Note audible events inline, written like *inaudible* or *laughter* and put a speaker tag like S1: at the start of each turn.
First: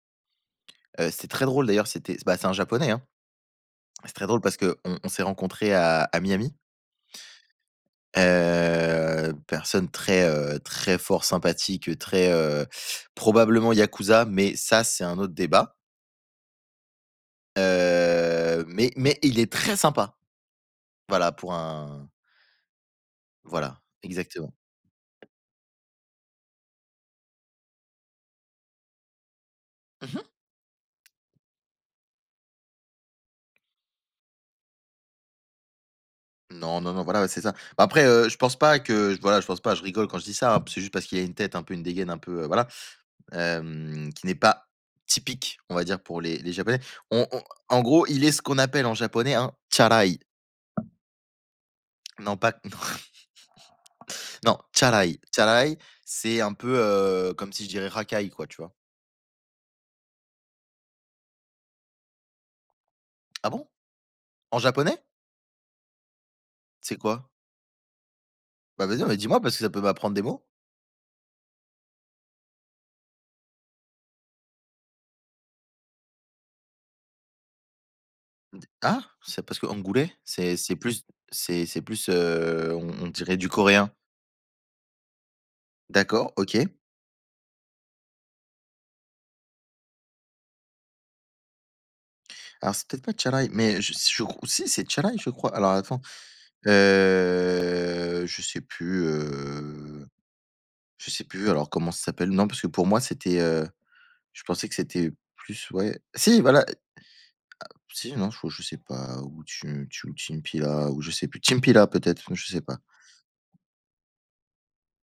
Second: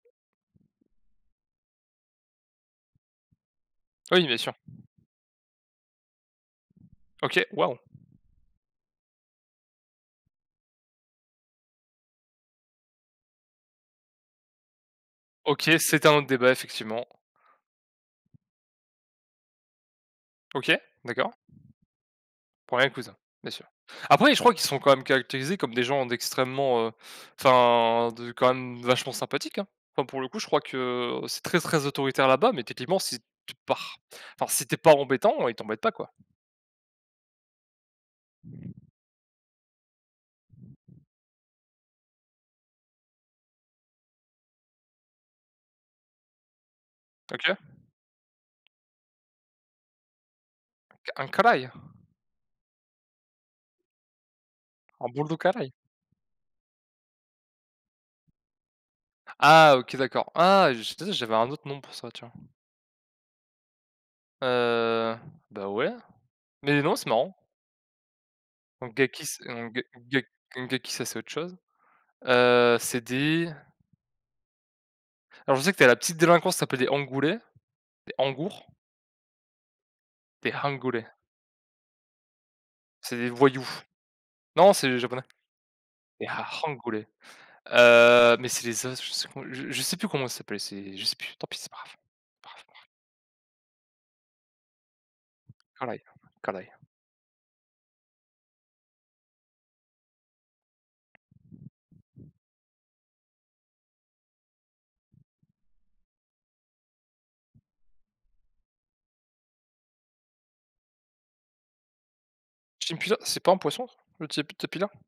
S1: Heu, c'est très drôle, d'ailleurs. C'était s ben, c'est un Japonais, hein. C'est
S2: Oui,
S1: très
S2: bien
S1: drôle,
S2: sûr.
S1: parce qu'on on s'est rencontrés à à Miami.
S2: OK, waouh.
S1: Heu, personne très, heu, très fort sympathique, heu, très, heu, probablement Yakuza, mais ça, c'est un autre
S2: OK,
S1: débat.
S2: c'est un autre débat, effectivement.
S1: Heu, mais mais il est très sympa.
S2: OK, d'accord.
S1: Voilà, pour un
S2: Ouais, Yakuza, bien sûr.
S1: Voilà,
S2: Après, je
S1: exactement.
S2: crois qu'ils sont quand même caractérisés comme des gens d'extrêmement, heu enfin de quand même vachement sympathiques, hein. Enfin
S1: Mmh mh.
S2: pour le coup, crois que c'est très, très autoritaire là-bas, mais techniquement si tu pars enfin si tu es pas embêtant, ils t'embêtent pas quoi.
S1: Non, non, non, voilà, ouais, c'est ça. Après, heu, je pense pas que voilà, je pense pas je rigole quand je dis ça, hein. C'est juste parce qu'il y a une tête un peu une dégaine un peu, heu, voilà. Hem, qui n'est pas typique, on va dire, pour les les Japonais. On on
S2: OK.
S1: en gros, il est ce qu'on appelle, en japonais, un Tsurai.
S2: Un, Carai?
S1: Non, pas *chuckles* non. *chuckles*
S2: Un
S1: Tsurai.
S2: bourdou, caraï.
S1: Tsurai, c'est un peu, heu, comme si je dirais racaille, quoi, tu vois?
S2: Ah OK, d'accord. Ah, je tu sais, j'avais un autre nom pour ça, tu vois?
S1: Ah bon? En japonais?
S2: Heu, ben, ouais, mais non,
S1: C'est
S2: c'est
S1: quoi?
S2: marrant.
S1: Bah
S2: Donc
S1: vas-y, mais
S2: gaki
S1: dis-moi
S2: c'est
S1: parce que ça peut
S2: ongué
S1: m'apprendre des
S2: ongué
S1: mots.
S2: ongaki ça c'est autre chose. Heu, c'est des Alors, je sais que tu as la petite délinquance, ça s'appelle des Angoulé. Des
S1: D
S2: Angour.
S1: hein? Ça, c'est parce que angoulé,
S2: Des
S1: c'est c'est plus
S2: hangoulés.
S1: c'est c'est plus, heu, on on
S2: C'est des
S1: dirait du
S2: voyous.
S1: coréen.
S2: Non, c'est japonais, mais
S1: D'accord,
S2: ha
S1: OK.
S2: hangoulé. Heu, mais c'est les as je sais con je sais plus comment ça s'appelle. C'est je sais plus, tant pis, c'est pas grave pas grave, pas
S1: Alors,
S2: grave.
S1: c'est peut-être pas Tsurai. Mais je s je crois si, c'est Tsurai. Je crois. Alors,
S2: Caraï
S1: attends,
S2: Caraï.
S1: heu, je sais plus, heu, je sais plus, alors comment ça s'appelle. Non, parce que pour moi, c'était, heu je pensais que c'était plus ouais, si voilà ah, si, non, je je sais pas où tu tu ou timpila, ou je sais plus, chimpila peut-être, non, je sais pas.
S2: Timpila c'est pas un poisson, le tip tipila?